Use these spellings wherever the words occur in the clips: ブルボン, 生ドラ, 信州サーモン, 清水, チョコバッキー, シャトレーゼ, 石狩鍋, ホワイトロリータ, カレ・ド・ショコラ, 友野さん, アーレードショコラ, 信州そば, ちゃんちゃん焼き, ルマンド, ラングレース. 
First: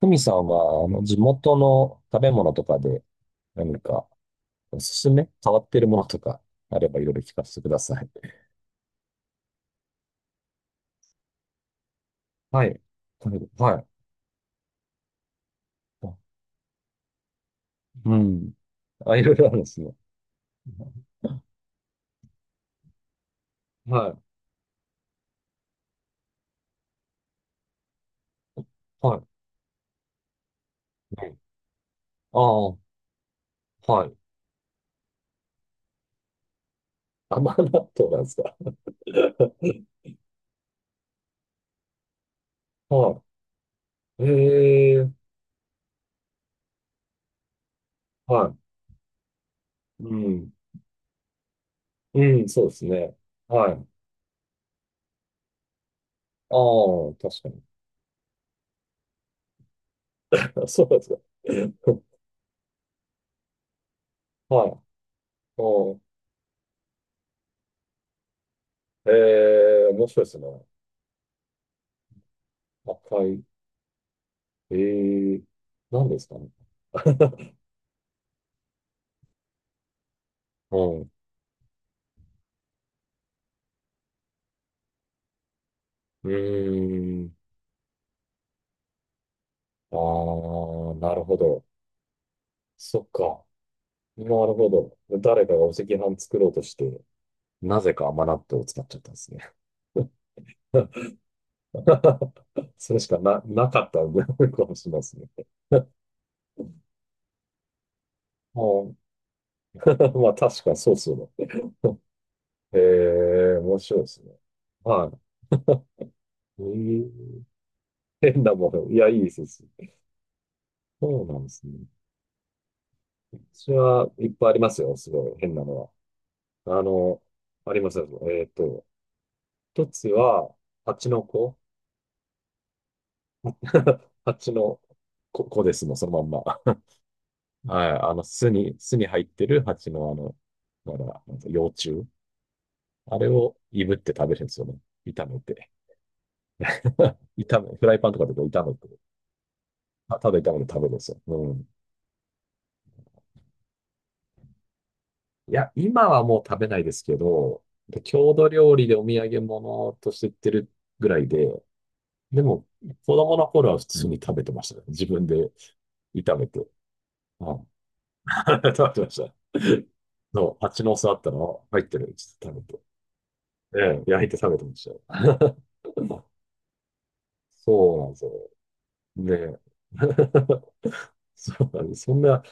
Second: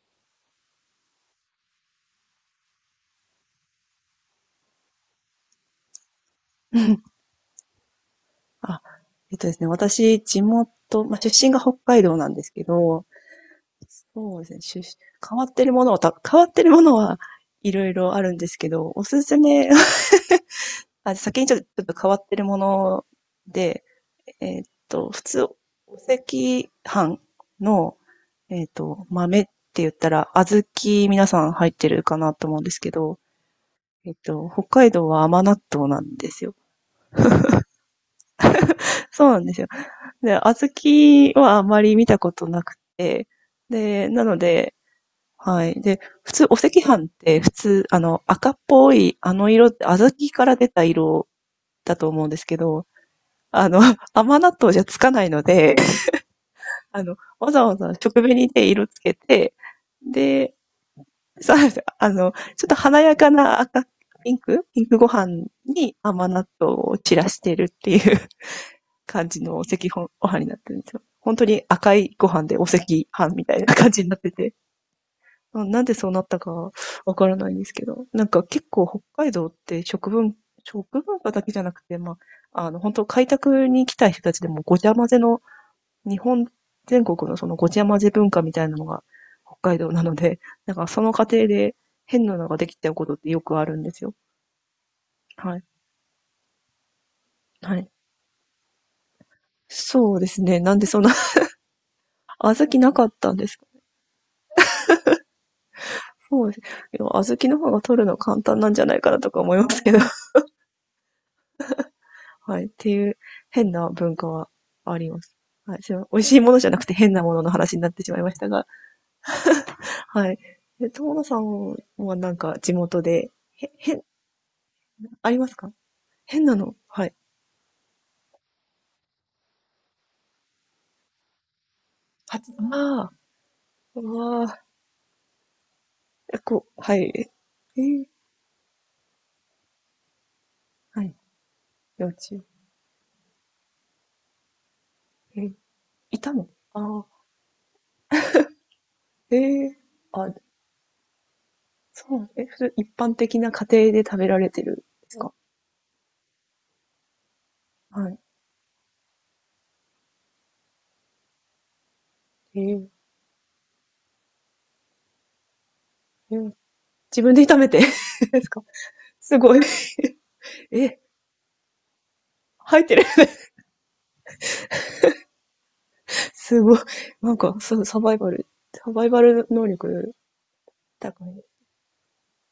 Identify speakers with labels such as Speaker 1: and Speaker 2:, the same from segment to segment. Speaker 1: ふみさんは、地元の食べ物とかで何かおすすめ変わってるものとかあればいろい ろ聞かせてください。
Speaker 2: あ、えっとですね、私、地元、まあ、出身が北海道なんですけ
Speaker 1: はい。
Speaker 2: ど、
Speaker 1: 食べる、はい。
Speaker 2: そうですね、変わってるものはた
Speaker 1: あ、
Speaker 2: 変わってるものはいろいろ
Speaker 1: う
Speaker 2: あるんで
Speaker 1: ん。
Speaker 2: すけど、お
Speaker 1: あ、
Speaker 2: す
Speaker 1: いろ
Speaker 2: す
Speaker 1: いろあるんで
Speaker 2: め。
Speaker 1: すね。
Speaker 2: あ、先にちょっとちょっと変わってるもので、
Speaker 1: はい。
Speaker 2: 普通、お赤飯の、
Speaker 1: はい。
Speaker 2: 豆って言ったら、小豆
Speaker 1: う
Speaker 2: 皆
Speaker 1: ん。
Speaker 2: さん入ってるかなと思うん
Speaker 1: あ
Speaker 2: で
Speaker 1: あ、
Speaker 2: すけど、
Speaker 1: はい。
Speaker 2: 北海道は甘納豆なんですよ。
Speaker 1: 甘納豆なんですか？
Speaker 2: そうなんですよ。で、小豆はあまり見たことなく
Speaker 1: は
Speaker 2: て、で、
Speaker 1: い。
Speaker 2: なので、
Speaker 1: ええ、
Speaker 2: はい。で、普通、お赤飯って普通、赤
Speaker 1: は
Speaker 2: っぽい、あの色って小
Speaker 1: い。
Speaker 2: 豆
Speaker 1: う
Speaker 2: か
Speaker 1: ん。
Speaker 2: ら出た色だと思
Speaker 1: う
Speaker 2: うんです
Speaker 1: ん、
Speaker 2: け
Speaker 1: そうです
Speaker 2: ど、
Speaker 1: ね。
Speaker 2: あ
Speaker 1: は
Speaker 2: の、
Speaker 1: い。
Speaker 2: 甘納豆じゃつかないので、
Speaker 1: ああ、確か
Speaker 2: わ
Speaker 1: に。
Speaker 2: ざわざ食紅で色つけて、で、
Speaker 1: そうなんですか？
Speaker 2: そうなんですよ。ちょっと華やかな赤、ピンク
Speaker 1: はい。あ
Speaker 2: ピンクご飯に
Speaker 1: あ、
Speaker 2: 甘納豆を散らしてるっていう感じのお赤
Speaker 1: ええ、面
Speaker 2: 飯、
Speaker 1: 白い
Speaker 2: お
Speaker 1: です
Speaker 2: 飯
Speaker 1: ね。
Speaker 2: になってるんですよ。本当に赤いご飯でお赤飯
Speaker 1: 赤い。
Speaker 2: みたいな感じになってて。
Speaker 1: ええ、
Speaker 2: なんでそ
Speaker 1: 何
Speaker 2: う
Speaker 1: で
Speaker 2: なっ
Speaker 1: すか
Speaker 2: た
Speaker 1: ね？
Speaker 2: かわからないん ですけど、なんか結構北海道って
Speaker 1: う
Speaker 2: 食
Speaker 1: ん。
Speaker 2: 文化だけじゃなくて、まあ、本当開拓に来た人たちでもごちゃ混ぜの、日
Speaker 1: う
Speaker 2: 本全
Speaker 1: ー
Speaker 2: 国の
Speaker 1: ん。
Speaker 2: そのごちゃ混ぜ文化みたいなのが北海道
Speaker 1: あ
Speaker 2: なので、なんか
Speaker 1: あ、
Speaker 2: その
Speaker 1: なる
Speaker 2: 過
Speaker 1: ほ
Speaker 2: 程
Speaker 1: ど。
Speaker 2: で変なのができちゃう
Speaker 1: そ
Speaker 2: こ
Speaker 1: っ
Speaker 2: とってよ
Speaker 1: か。
Speaker 2: くあるんですよ。
Speaker 1: なるほど。誰か
Speaker 2: は
Speaker 1: が
Speaker 2: い。
Speaker 1: お赤飯作ろうとして、
Speaker 2: は
Speaker 1: な
Speaker 2: い。
Speaker 1: ぜか甘納豆を使っちゃったんですね。
Speaker 2: そうですね。なんでそんな、小豆な
Speaker 1: それ
Speaker 2: か
Speaker 1: し
Speaker 2: っ
Speaker 1: か
Speaker 2: たんです。
Speaker 1: なかったんで、かもしれないですね。
Speaker 2: そうです。でも小豆の方が取るの簡単なんじゃ
Speaker 1: う
Speaker 2: な
Speaker 1: ん。
Speaker 2: いかなとか思いますけど。
Speaker 1: ま あ、確かにそうそうだ。
Speaker 2: はい。っ
Speaker 1: へ
Speaker 2: ていう
Speaker 1: え、
Speaker 2: 変
Speaker 1: 面
Speaker 2: な
Speaker 1: 白いで
Speaker 2: 文
Speaker 1: す
Speaker 2: 化
Speaker 1: ね。
Speaker 2: はあり
Speaker 1: は
Speaker 2: ます。はい。すいません美味しいもの
Speaker 1: い。
Speaker 2: じ
Speaker 1: え
Speaker 2: ゃなくて
Speaker 1: ー、
Speaker 2: 変なものの話になってしまいまし
Speaker 1: 変
Speaker 2: た
Speaker 1: な
Speaker 2: が。
Speaker 1: もの。いや、いいです。
Speaker 2: はい。え、友
Speaker 1: そ
Speaker 2: 野
Speaker 1: う
Speaker 2: さ
Speaker 1: なんですね。
Speaker 2: んはなんか地元で、
Speaker 1: 私
Speaker 2: 変、
Speaker 1: はいっぱいありますよ。すご
Speaker 2: あ
Speaker 1: い
Speaker 2: りま
Speaker 1: 変
Speaker 2: す
Speaker 1: な
Speaker 2: か？
Speaker 1: の
Speaker 2: 変なの、
Speaker 1: は。あ
Speaker 2: はい。
Speaker 1: の、ありますよ。一つは、蜂の子。
Speaker 2: は、ああ、うわ
Speaker 1: 蜂
Speaker 2: あ、
Speaker 1: の子、子ですもん、そのまん
Speaker 2: え、こう、
Speaker 1: ま。
Speaker 2: はい。え
Speaker 1: はい。
Speaker 2: ー、
Speaker 1: 巣に入ってる蜂のま
Speaker 2: はい。
Speaker 1: だ、なんか幼虫。
Speaker 2: 幼稚園。
Speaker 1: あれをいぶって食べるんですよね。炒め
Speaker 2: えー、
Speaker 1: て。
Speaker 2: いたの、ああ、
Speaker 1: フライパンとかでこう炒めて、
Speaker 2: ええ、
Speaker 1: たた
Speaker 2: あ、
Speaker 1: だ炒めて食べるんですよ。うん。
Speaker 2: そう、え、それ一般的な家庭で食べられてるんですか？
Speaker 1: いや、今はもう食べないですけど、
Speaker 2: はい。
Speaker 1: 郷土料理でお土産物として売ってるぐらいで、で
Speaker 2: え
Speaker 1: も、
Speaker 2: ー、
Speaker 1: 子供の頃は普通に食べてましたね。自分で
Speaker 2: え
Speaker 1: 炒め
Speaker 2: ー、
Speaker 1: て。
Speaker 2: 自分で
Speaker 1: う
Speaker 2: 炒
Speaker 1: ん。
Speaker 2: めて ですか？
Speaker 1: 食べてました。
Speaker 2: すごい。
Speaker 1: そう、蜂の
Speaker 2: え、
Speaker 1: 巣あったの入ってる。ちょっと食
Speaker 2: 入ってる。
Speaker 1: べて。ええ、焼いて食べてましたよ。
Speaker 2: すごい。なん か、そう、
Speaker 1: そ
Speaker 2: サ
Speaker 1: うなん
Speaker 2: バ
Speaker 1: で
Speaker 2: イ
Speaker 1: す
Speaker 2: バル、
Speaker 1: よ。
Speaker 2: サバイバル
Speaker 1: ねえ。
Speaker 2: 能力 高い。
Speaker 1: そうなんです。そんな、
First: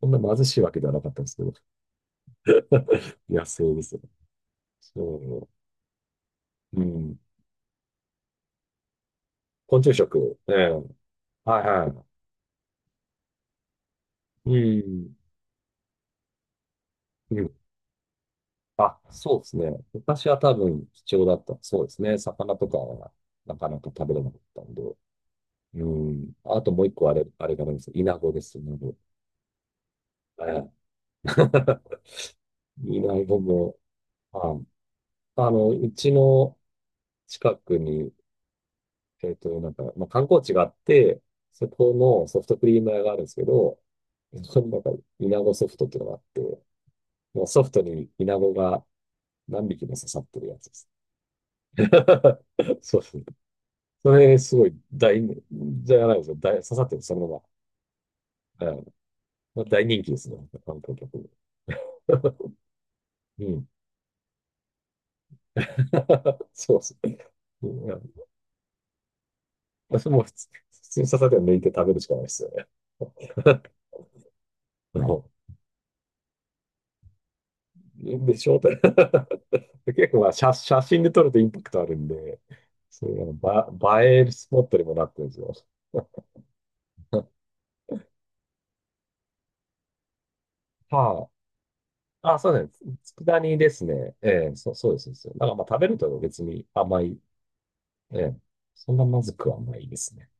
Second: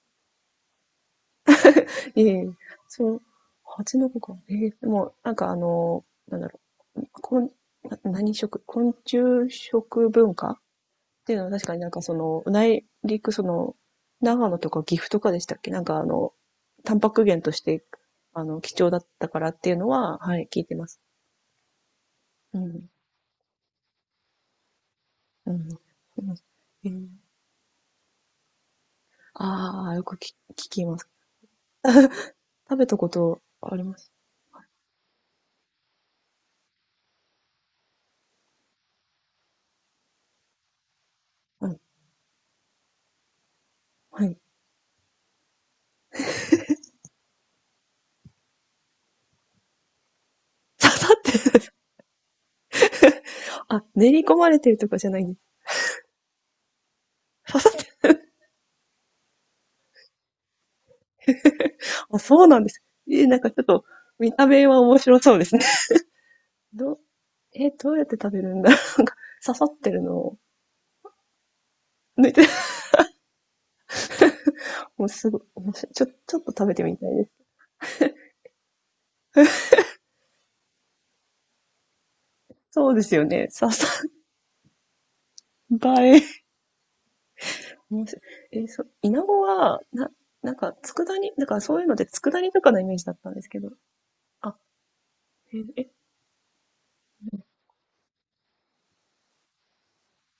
Speaker 1: そんな貧しいわけではなかったんですけど。
Speaker 2: ええー、 そう、
Speaker 1: 野生です
Speaker 2: 蜂
Speaker 1: よ。
Speaker 2: の子か。ええー、でも、なんか
Speaker 1: そ
Speaker 2: なんだろ
Speaker 1: う。う
Speaker 2: う。
Speaker 1: ん。
Speaker 2: こんな昆虫
Speaker 1: 昆虫食。
Speaker 2: 食文化
Speaker 1: え
Speaker 2: っ
Speaker 1: え。
Speaker 2: ていうのは
Speaker 1: は
Speaker 2: 確
Speaker 1: い
Speaker 2: かに
Speaker 1: は
Speaker 2: なんか
Speaker 1: い。
Speaker 2: その、内陸その、長
Speaker 1: う
Speaker 2: 野とか岐阜
Speaker 1: ん。
Speaker 2: とかでしたっけ、なんかタンパク
Speaker 1: う
Speaker 2: 源と
Speaker 1: ん。
Speaker 2: して、貴重だ
Speaker 1: あ、
Speaker 2: った
Speaker 1: そ
Speaker 2: か
Speaker 1: うで
Speaker 2: らっ
Speaker 1: すね。
Speaker 2: ていうのは、
Speaker 1: 昔
Speaker 2: は
Speaker 1: は
Speaker 2: い、
Speaker 1: 多
Speaker 2: 聞いて
Speaker 1: 分
Speaker 2: ます。
Speaker 1: 貴重だった。そうですね。魚
Speaker 2: う
Speaker 1: とか
Speaker 2: ん。
Speaker 1: はなかなか食べれなかったんで。
Speaker 2: うん。う
Speaker 1: うん。
Speaker 2: ん。
Speaker 1: あともう
Speaker 2: え
Speaker 1: 一
Speaker 2: ー、
Speaker 1: 個あれがあいですよ。イナゴです。イナゴ、
Speaker 2: ああ、よく
Speaker 1: は
Speaker 2: 聞
Speaker 1: い。
Speaker 2: きます。食べた
Speaker 1: いい
Speaker 2: こ
Speaker 1: な、僕
Speaker 2: とあ
Speaker 1: も。
Speaker 2: ります。
Speaker 1: まあ、うちの近くに、なんか、まあ、観光地があって、
Speaker 2: は
Speaker 1: そ
Speaker 2: い。
Speaker 1: このソフトクリーム屋があるんですけど、
Speaker 2: はい。
Speaker 1: そこになんか、イナゴソフトっていうのがあって、もうソフトにイナゴが何匹も刺さってるやつで す。
Speaker 2: 刺さってる。
Speaker 1: そうですね。
Speaker 2: あ、練
Speaker 1: そ
Speaker 2: り込
Speaker 1: れ、
Speaker 2: ま
Speaker 1: す
Speaker 2: れ
Speaker 1: ご
Speaker 2: て
Speaker 1: い
Speaker 2: るとかじゃないんです。
Speaker 1: じゃないですよ。刺さってる、そのま
Speaker 2: 刺さってる。
Speaker 1: ま。はい。まあ大人気ですね。観光客に。
Speaker 2: あ、そうなんです。え、なん かち
Speaker 1: う
Speaker 2: ょっ
Speaker 1: ん。
Speaker 2: と、見た目は面白そうですね。
Speaker 1: そうです
Speaker 2: ど、
Speaker 1: ね。う
Speaker 2: え、どうやって
Speaker 1: ん。
Speaker 2: 食べるんだろう。なんか刺さって
Speaker 1: まあ
Speaker 2: る
Speaker 1: そ
Speaker 2: の
Speaker 1: も普
Speaker 2: を
Speaker 1: 通、普通に刺されて抜いて食べるしかない
Speaker 2: 抜
Speaker 1: で
Speaker 2: い
Speaker 1: す
Speaker 2: て、
Speaker 1: よ ね。
Speaker 2: もうす
Speaker 1: も
Speaker 2: ごい、面白い。ちょっと食べてみたいです。
Speaker 1: うでしょうって。結構まあ写真で撮るとインパクトあるんで、
Speaker 2: そうで
Speaker 1: そう
Speaker 2: す
Speaker 1: いう
Speaker 2: よね。
Speaker 1: 映えるスポットにもなってるんですよ。
Speaker 2: 映え。面白い。え、そう、イナゴは、なんか、佃
Speaker 1: は
Speaker 2: 煮、なんかそういうので
Speaker 1: あ。あ、
Speaker 2: 佃
Speaker 1: そ
Speaker 2: 煮
Speaker 1: う
Speaker 2: と
Speaker 1: で
Speaker 2: かの
Speaker 1: す
Speaker 2: イメ
Speaker 1: ね。
Speaker 2: ージだ
Speaker 1: つ
Speaker 2: ったん
Speaker 1: 佃
Speaker 2: です
Speaker 1: 煮
Speaker 2: け
Speaker 1: で
Speaker 2: ど。
Speaker 1: すね。ええ、
Speaker 2: あ、
Speaker 1: そうです。そうですなんかまあ食
Speaker 2: え、
Speaker 1: べ
Speaker 2: え、
Speaker 1: ると別に甘い。ええ。そんなまずくはないですね。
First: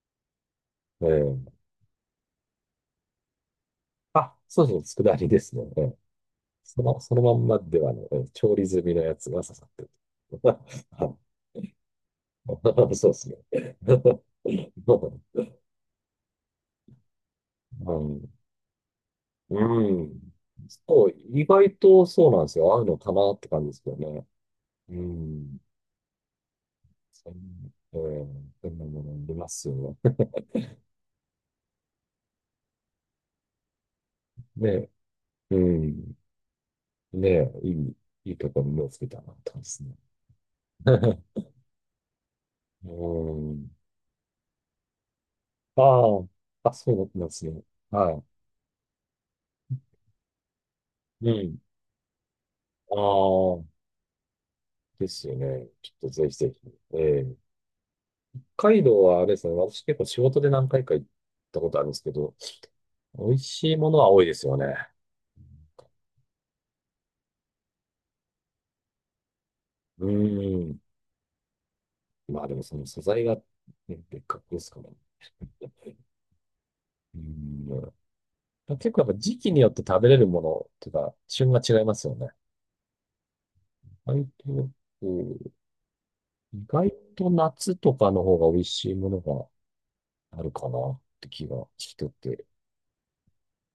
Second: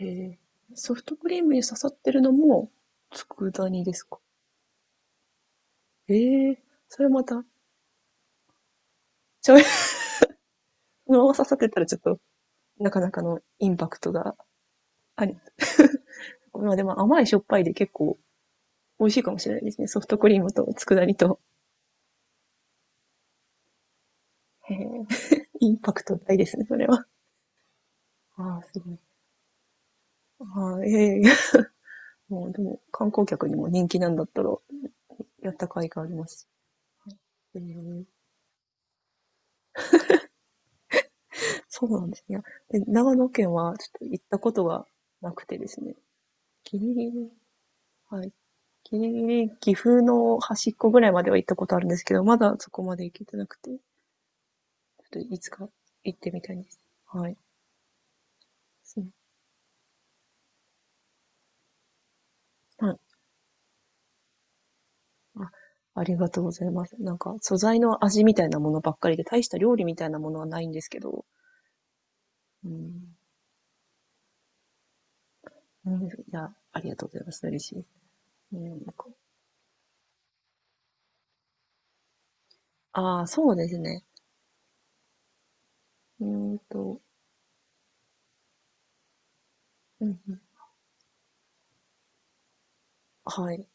Speaker 2: へえ。ソフ
Speaker 1: え
Speaker 2: トクリー
Speaker 1: え。
Speaker 2: ムに刺さってるのも、佃煮ですか？
Speaker 1: あ、そうですね。佃煮ですね。ええ。
Speaker 2: ええ、
Speaker 1: その、
Speaker 2: それ
Speaker 1: その
Speaker 2: ま
Speaker 1: ま
Speaker 2: た、
Speaker 1: んまではね、ええ調理済みのやつが刺
Speaker 2: 醤油。
Speaker 1: さってる。
Speaker 2: そ のまま刺さってたらちょっと、な か
Speaker 1: そ
Speaker 2: な
Speaker 1: うで
Speaker 2: か
Speaker 1: すね。
Speaker 2: のインパクトがあ り。まあでも甘いしょっぱいで結
Speaker 1: う
Speaker 2: 構
Speaker 1: ん。
Speaker 2: 美味しいかもしれないです
Speaker 1: う
Speaker 2: ね。ソフトク
Speaker 1: ん。
Speaker 2: リームと佃
Speaker 1: そう、
Speaker 2: 煮と。
Speaker 1: 意外とそうなんですよ。合うのかなって感じですけどね。
Speaker 2: へえ、
Speaker 1: うん。
Speaker 2: インパクト大ですね、それは。
Speaker 1: そん、えー、
Speaker 2: ああ、
Speaker 1: そん
Speaker 2: す
Speaker 1: な
Speaker 2: ごい。
Speaker 1: ものありますよね。
Speaker 2: ああ、ええ。もうでも観光客にも人気なんだったら、
Speaker 1: ね、
Speaker 2: やっ
Speaker 1: う
Speaker 2: た甲斐があ
Speaker 1: ん。
Speaker 2: ります。
Speaker 1: ね、
Speaker 2: え
Speaker 1: いい、
Speaker 2: え、
Speaker 1: いいところに目をつけたなって感じですね。
Speaker 2: そうなんですね。で、
Speaker 1: う
Speaker 2: 長野県
Speaker 1: ん。
Speaker 2: はちょっと行ったことがなくてです
Speaker 1: あ
Speaker 2: ね。
Speaker 1: あ、あ、
Speaker 2: ギリ
Speaker 1: そう
Speaker 2: ギ
Speaker 1: なんで
Speaker 2: リ、
Speaker 1: すね。は
Speaker 2: はい。ギリギリ岐阜の端っこぐらいまで
Speaker 1: い。う
Speaker 2: は行った
Speaker 1: ん。
Speaker 2: ことあるんですけど、まだそこま
Speaker 1: あ
Speaker 2: で行けてなく
Speaker 1: あ、
Speaker 2: て、ちょ
Speaker 1: で
Speaker 2: っと
Speaker 1: すよ
Speaker 2: いつか
Speaker 1: ね。ちょっと
Speaker 2: 行っ
Speaker 1: ぜ
Speaker 2: て
Speaker 1: ひ
Speaker 2: み
Speaker 1: ぜ
Speaker 2: たいで
Speaker 1: ひ。
Speaker 2: す。
Speaker 1: え
Speaker 2: はい。
Speaker 1: え、北海道
Speaker 2: そ
Speaker 1: はあれですね、私結構仕事で何回か行ったことあるんですけど、
Speaker 2: う。はい。
Speaker 1: 美味しいものは多いですよね。
Speaker 2: あ、ありがとうございます。なんか素材の味みたいなものばっかりで、大した料理みた
Speaker 1: う
Speaker 2: いなものはない
Speaker 1: ー
Speaker 2: んで
Speaker 1: ん。
Speaker 2: すけど、
Speaker 1: まあでも
Speaker 2: う
Speaker 1: その素
Speaker 2: ん。
Speaker 1: 材が、ね、別格ですから。う
Speaker 2: うん。いや、ありがとうございます。嬉
Speaker 1: ん。
Speaker 2: しいです。うん、なん
Speaker 1: 結構や
Speaker 2: か、
Speaker 1: っぱ時期によって食べれるものっていうか、旬が違いますよね。
Speaker 2: ああ、そうですね。
Speaker 1: 意外と、うん、
Speaker 2: うーん
Speaker 1: 意外
Speaker 2: と、
Speaker 1: と夏とかの方が美味しいものが
Speaker 2: うんうん、
Speaker 1: あるかなって気がしてて。
Speaker 2: はい。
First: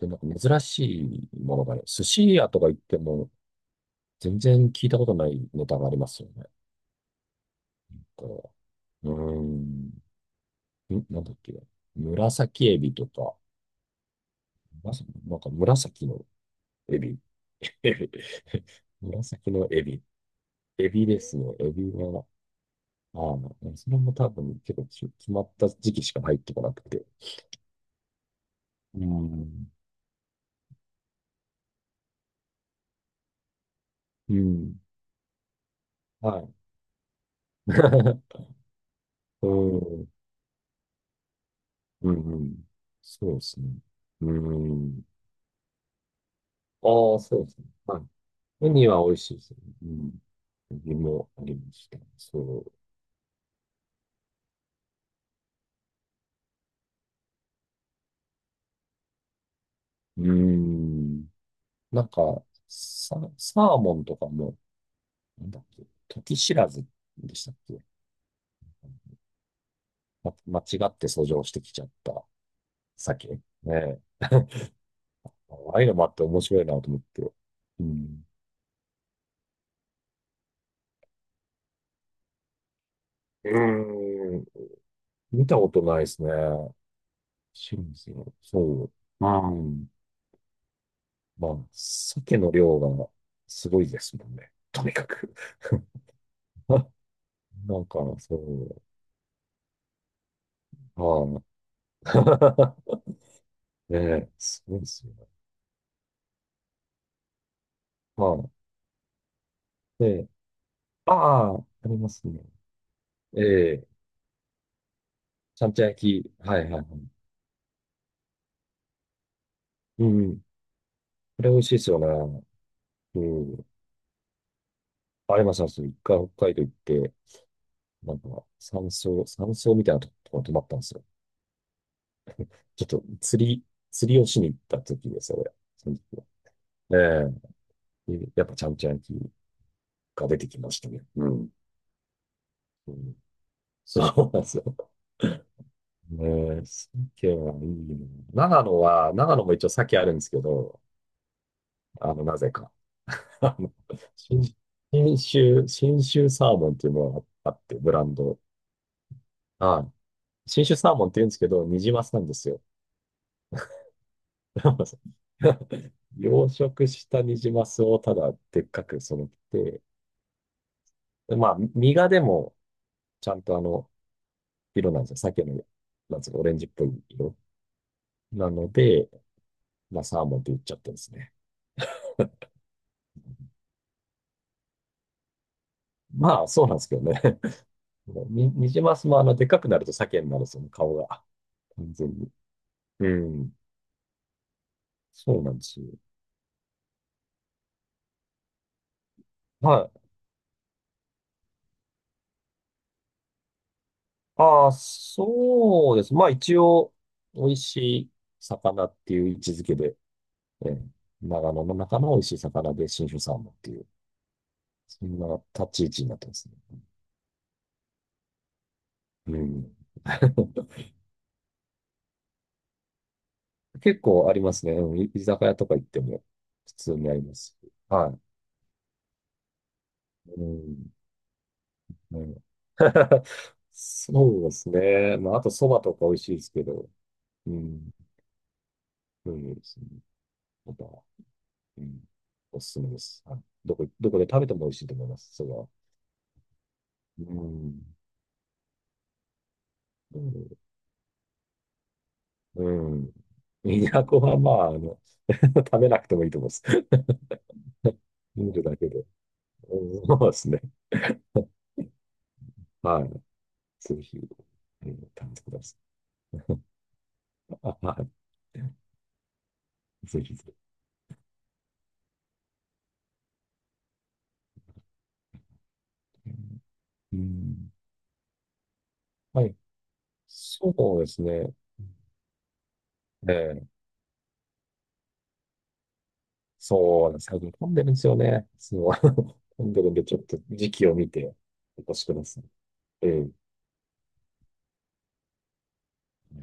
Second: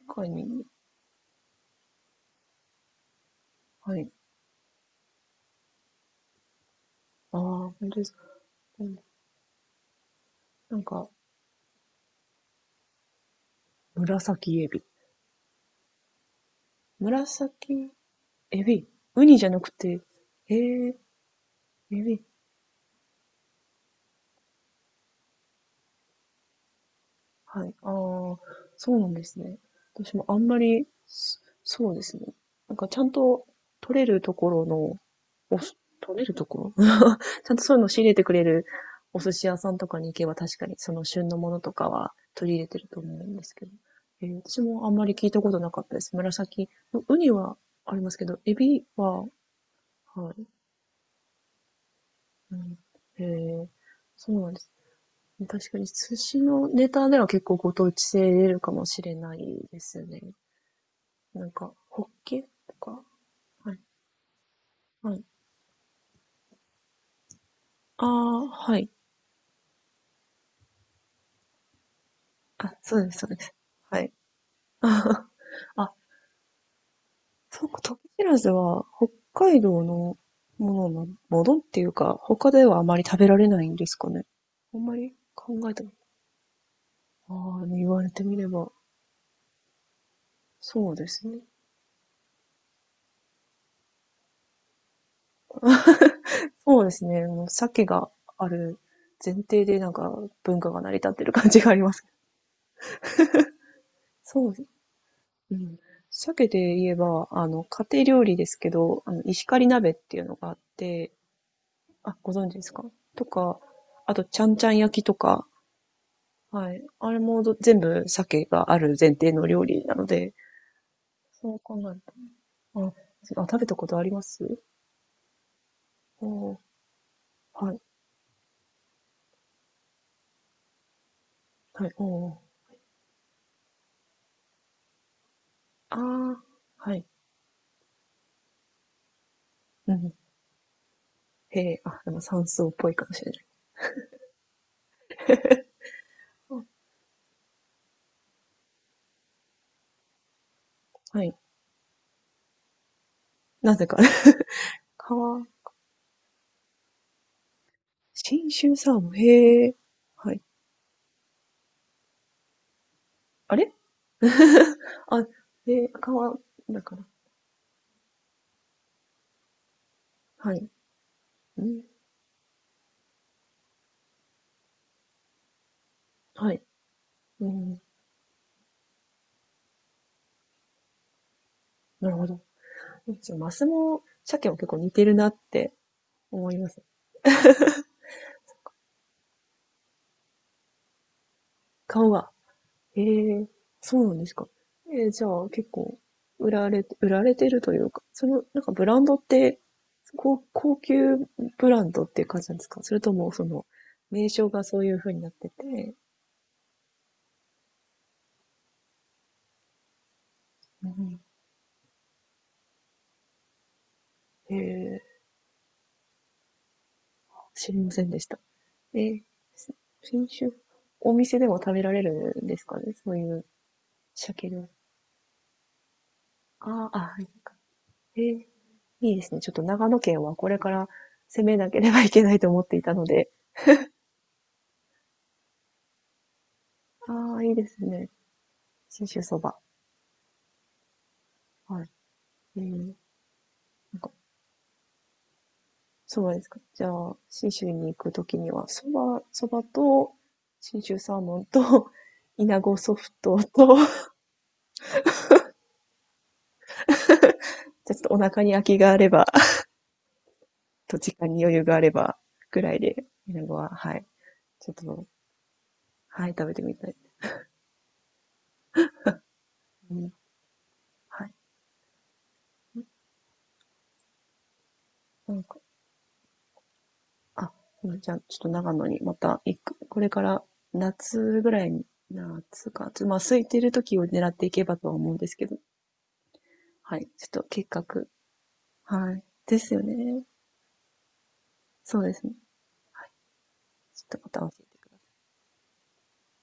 Speaker 1: で、
Speaker 2: 確
Speaker 1: なん
Speaker 2: か
Speaker 1: か珍
Speaker 2: に。
Speaker 1: しいものがね、寿司屋とか行っても
Speaker 2: はい。
Speaker 1: 全然聞いたことないネタがありますよね。
Speaker 2: ああ、本当ですか。
Speaker 1: こ
Speaker 2: うん。
Speaker 1: う、うーん。
Speaker 2: なん
Speaker 1: ん
Speaker 2: か、
Speaker 1: なんだっけ。紫エビとか。
Speaker 2: 紫エビ。
Speaker 1: なんか紫のエビ。
Speaker 2: 紫エ ビ、ウニじゃ
Speaker 1: 紫
Speaker 2: な
Speaker 1: の
Speaker 2: く
Speaker 1: エ
Speaker 2: て、
Speaker 1: ビ。
Speaker 2: へ
Speaker 1: エ
Speaker 2: え、
Speaker 1: ビですね。エビ
Speaker 2: エビ、
Speaker 1: は、ああ、それも多分結構決まった時期しか入ってこなくて。
Speaker 2: はい、ああ、そ
Speaker 1: う
Speaker 2: うなんですね。
Speaker 1: ん。
Speaker 2: 私もあんまり、そうですね。なんかちゃんと取れると
Speaker 1: う
Speaker 2: ころ
Speaker 1: ん。
Speaker 2: の、取れる
Speaker 1: は
Speaker 2: と
Speaker 1: い。
Speaker 2: ころ。 ちゃんとそういうの仕入れてく れるお寿司
Speaker 1: う
Speaker 2: 屋さんとか
Speaker 1: ん。
Speaker 2: に行けば確かにその旬のものとか
Speaker 1: う
Speaker 2: は
Speaker 1: ん。う
Speaker 2: 取
Speaker 1: ん、
Speaker 2: り入れてると思う
Speaker 1: そう
Speaker 2: ん
Speaker 1: で
Speaker 2: です
Speaker 1: す
Speaker 2: け
Speaker 1: ね。
Speaker 2: ど。え
Speaker 1: う
Speaker 2: ー、私もあん
Speaker 1: ん。
Speaker 2: まり聞いたことなかったです。紫。う
Speaker 1: あ
Speaker 2: ウ
Speaker 1: あ、
Speaker 2: ニ
Speaker 1: そうで
Speaker 2: は
Speaker 1: すね。
Speaker 2: あ
Speaker 1: は
Speaker 2: り
Speaker 1: い。
Speaker 2: ますけど、エ
Speaker 1: ウ
Speaker 2: ビ
Speaker 1: ニは美味
Speaker 2: は、は
Speaker 1: しいですね。うん。
Speaker 2: い。
Speaker 1: エビもありました。
Speaker 2: う
Speaker 1: そ
Speaker 2: ん、へえー、そうなんです。確かに寿司のネタでは結構ご当地性出るかもしれないです
Speaker 1: う。
Speaker 2: ね。
Speaker 1: うん。
Speaker 2: なんか、ホ
Speaker 1: な
Speaker 2: ッ
Speaker 1: んか、
Speaker 2: ケとか、
Speaker 1: サ、サ
Speaker 2: は
Speaker 1: ー
Speaker 2: い。
Speaker 1: モンとかも、
Speaker 2: はい。
Speaker 1: なんだっけ、時知らずでしたっけ、
Speaker 2: ああ、はい。
Speaker 1: 間違って遡上してきちゃった
Speaker 2: あ、そうです、そう
Speaker 1: 酒。
Speaker 2: です。
Speaker 1: ね
Speaker 2: はい。
Speaker 1: え。ああいう
Speaker 2: あ、
Speaker 1: のもあって面白いなと思って。
Speaker 2: そうか、
Speaker 1: う
Speaker 2: トキシ
Speaker 1: ん。
Speaker 2: ラズは北海道のものっていうか、他ではあまり食べられ
Speaker 1: う
Speaker 2: ないんですかね。
Speaker 1: ーん。
Speaker 2: あんまり
Speaker 1: 見
Speaker 2: 考
Speaker 1: たこ
Speaker 2: えた
Speaker 1: と
Speaker 2: こ
Speaker 1: ないですね。
Speaker 2: と、ああ、
Speaker 1: シ
Speaker 2: 言
Speaker 1: リ
Speaker 2: われ
Speaker 1: ズ
Speaker 2: て
Speaker 1: の。
Speaker 2: みれば、
Speaker 1: そう。うん。
Speaker 2: そうですね。
Speaker 1: まあ、鮭の量がすごいですもんね。とにかく。
Speaker 2: そうですね。もう
Speaker 1: な
Speaker 2: 鮭
Speaker 1: んか、
Speaker 2: が
Speaker 1: そ
Speaker 2: ある
Speaker 1: う。
Speaker 2: 前提でなんか文化が成り
Speaker 1: あ
Speaker 2: 立ってる
Speaker 1: あ、
Speaker 2: 感じがあります。
Speaker 1: ねえ、
Speaker 2: そう
Speaker 1: す
Speaker 2: です。
Speaker 1: ごいですよね。
Speaker 2: うん。鮭で言えば、家庭料
Speaker 1: は
Speaker 2: 理で
Speaker 1: い。
Speaker 2: すけど、石狩鍋っていう
Speaker 1: で、
Speaker 2: のがあって、
Speaker 1: ああ、ありま
Speaker 2: あ、
Speaker 1: す
Speaker 2: ご
Speaker 1: ね。
Speaker 2: 存知ですか？と
Speaker 1: え
Speaker 2: か、
Speaker 1: え、
Speaker 2: あと、ちゃんちゃん焼きとか、
Speaker 1: ちゃんちゃん焼き。はいはい
Speaker 2: は
Speaker 1: は
Speaker 2: い。
Speaker 1: い。
Speaker 2: あれも全部鮭がある前提の料理なの
Speaker 1: う
Speaker 2: で、
Speaker 1: ん。これ
Speaker 2: そ
Speaker 1: 美
Speaker 2: う
Speaker 1: 味しい
Speaker 2: 考
Speaker 1: です
Speaker 2: え
Speaker 1: よ
Speaker 2: ると。
Speaker 1: ね。
Speaker 2: あ、
Speaker 1: う
Speaker 2: 食べ
Speaker 1: ん。
Speaker 2: たことあります。
Speaker 1: ありました。ありました一回北
Speaker 2: お
Speaker 1: 海
Speaker 2: ー、
Speaker 1: 道行って、
Speaker 2: はい、
Speaker 1: なんか、山荘、山荘みたいなところ泊まったんですよ。
Speaker 2: はい、おー。
Speaker 1: ちょっと釣り、釣りをしに行った時ですよ、俺。そ
Speaker 2: あ
Speaker 1: の時は。
Speaker 2: ー、はい。
Speaker 1: ええ、でやっぱちゃんちゃん焼き
Speaker 2: うん。
Speaker 1: が出てきましたね。うん。
Speaker 2: へえ、あ、でも山椒っぽ
Speaker 1: う
Speaker 2: いかも
Speaker 1: ん、
Speaker 2: しれない。
Speaker 1: そうなんですよ。ねえ、鮭はいいな。長野は、長野も一応鮭あるんですけど、
Speaker 2: はい。
Speaker 1: なぜか。あの、
Speaker 2: なぜか。
Speaker 1: 新、新
Speaker 2: 川、
Speaker 1: 州、新州サーモンっていうのがあって、ブランド。
Speaker 2: 信州サーモン、へえ。
Speaker 1: はい、
Speaker 2: はい。
Speaker 1: 新種サーモンって言うんですけど、ニジマスなんですよ。
Speaker 2: あれ、 あ、川
Speaker 1: 養
Speaker 2: だ
Speaker 1: 殖
Speaker 2: から。
Speaker 1: したニジマスをただでっかく育て
Speaker 2: はい。
Speaker 1: て、まあ、
Speaker 2: うん。
Speaker 1: 身がでもちゃんと色なんですよ。鮭の、なんつうか、オ
Speaker 2: は
Speaker 1: レン
Speaker 2: い。
Speaker 1: ジっぽい色。
Speaker 2: うん。
Speaker 1: なので、まあ、サーモンって言っちゃってですね。
Speaker 2: なるほど。じゃあマスも鮭も結構似てるなって
Speaker 1: まあ、
Speaker 2: 思い
Speaker 1: そう
Speaker 2: ま
Speaker 1: なんで
Speaker 2: す。
Speaker 1: すけどね。ニジマスもでっかくなると鮭になるんですよね、顔が。完全
Speaker 2: 顔が。
Speaker 1: に。
Speaker 2: へ
Speaker 1: う
Speaker 2: え、
Speaker 1: ん。
Speaker 2: そうなんですか。えー、じ
Speaker 1: そう
Speaker 2: ゃあ
Speaker 1: なんで
Speaker 2: 結
Speaker 1: すよ。
Speaker 2: 構売られてるというか、その、なんかブランドって、
Speaker 1: はい。
Speaker 2: 高級ブランドっていう感じなんですか？それともその、名称が
Speaker 1: ああ、
Speaker 2: そういう風になって
Speaker 1: そ
Speaker 2: て、
Speaker 1: うです。まあ、一応、美味しい魚っていう位置づけで、ええ、
Speaker 2: うん。
Speaker 1: 長野の中の美味しい魚で信州サーモンっていう、
Speaker 2: へえ、
Speaker 1: そんな立ち位置になってますね。
Speaker 2: 知りませんでした。えー、
Speaker 1: う
Speaker 2: し
Speaker 1: ん。
Speaker 2: 新種、 お店でも食べられるんですかね、そういう
Speaker 1: 結構あり
Speaker 2: 鮭
Speaker 1: ま
Speaker 2: 料
Speaker 1: す
Speaker 2: 理。
Speaker 1: ね。うん。居酒屋とか行っても普
Speaker 2: あ
Speaker 1: 通
Speaker 2: あ、あ、
Speaker 1: にあ
Speaker 2: は
Speaker 1: り
Speaker 2: い。
Speaker 1: ます。は
Speaker 2: ええ、いいですね。ちょっと長野県
Speaker 1: い。
Speaker 2: は
Speaker 1: う
Speaker 2: これか
Speaker 1: ん。
Speaker 2: ら攻めなければい
Speaker 1: う
Speaker 2: けない
Speaker 1: ん。
Speaker 2: と思っていたの で。
Speaker 1: そうですね。まあ、あと蕎麦とか美味しいですけど、
Speaker 2: ああ、い
Speaker 1: う
Speaker 2: いです
Speaker 1: ん。
Speaker 2: ね。信州
Speaker 1: う
Speaker 2: そ
Speaker 1: ん、
Speaker 2: ば。
Speaker 1: ですね。また、う
Speaker 2: はい。
Speaker 1: ん。
Speaker 2: え
Speaker 1: おすすめ
Speaker 2: ー、
Speaker 1: です。はい、どこ、
Speaker 2: なん
Speaker 1: ど
Speaker 2: か、
Speaker 1: こで食べても美味しいと思います、それは。
Speaker 2: 蕎麦ですか。じゃあ、
Speaker 1: う
Speaker 2: 信州に
Speaker 1: ん。
Speaker 2: 行くときには、そばと、
Speaker 1: うん。
Speaker 2: 信州サーモンと、稲
Speaker 1: う
Speaker 2: 子ソフ
Speaker 1: ん。
Speaker 2: トと、じゃ
Speaker 1: 都はまあ、食べなくてもいいと思います。
Speaker 2: あちょっとお腹に
Speaker 1: 見
Speaker 2: 空
Speaker 1: るだ
Speaker 2: き
Speaker 1: け
Speaker 2: があ
Speaker 1: で。
Speaker 2: れば、
Speaker 1: うん、そうですね。
Speaker 2: と時間に余裕があれば、ぐらいで、
Speaker 1: はい。
Speaker 2: イナゴは、は
Speaker 1: ぜ
Speaker 2: い。
Speaker 1: ひ、
Speaker 2: ちょっ
Speaker 1: え
Speaker 2: と、
Speaker 1: ー、試してくださ
Speaker 2: はい、食べてみたい。
Speaker 1: い。あ、は
Speaker 2: う
Speaker 1: い。
Speaker 2: ん、
Speaker 1: ぜひぜひ。
Speaker 2: はい。なんか、
Speaker 1: う
Speaker 2: あ、
Speaker 1: ん。
Speaker 2: じゃあ、ちょっと長野にまた
Speaker 1: はい。
Speaker 2: 行く。これから
Speaker 1: そうです
Speaker 2: 夏
Speaker 1: ね。
Speaker 2: ぐらいに、夏か、ちょっとまあ
Speaker 1: え
Speaker 2: 空いて
Speaker 1: え、
Speaker 2: る時を狙っていけばとは思うんですけど。は
Speaker 1: そう
Speaker 2: い。
Speaker 1: なんで
Speaker 2: ち
Speaker 1: すね。
Speaker 2: ょ
Speaker 1: 最
Speaker 2: っと
Speaker 1: 近
Speaker 2: 計
Speaker 1: 混んで
Speaker 2: 画。
Speaker 1: るんですよね。そう。
Speaker 2: はい。で
Speaker 1: 混ん
Speaker 2: すよ
Speaker 1: でるんで、ちょっ
Speaker 2: ね。
Speaker 1: と時期を見てお越
Speaker 2: そう
Speaker 1: し
Speaker 2: で
Speaker 1: くだ
Speaker 2: すね。
Speaker 1: さい。
Speaker 2: は
Speaker 1: え
Speaker 2: い。
Speaker 1: え
Speaker 2: ちょっとまた教えてください。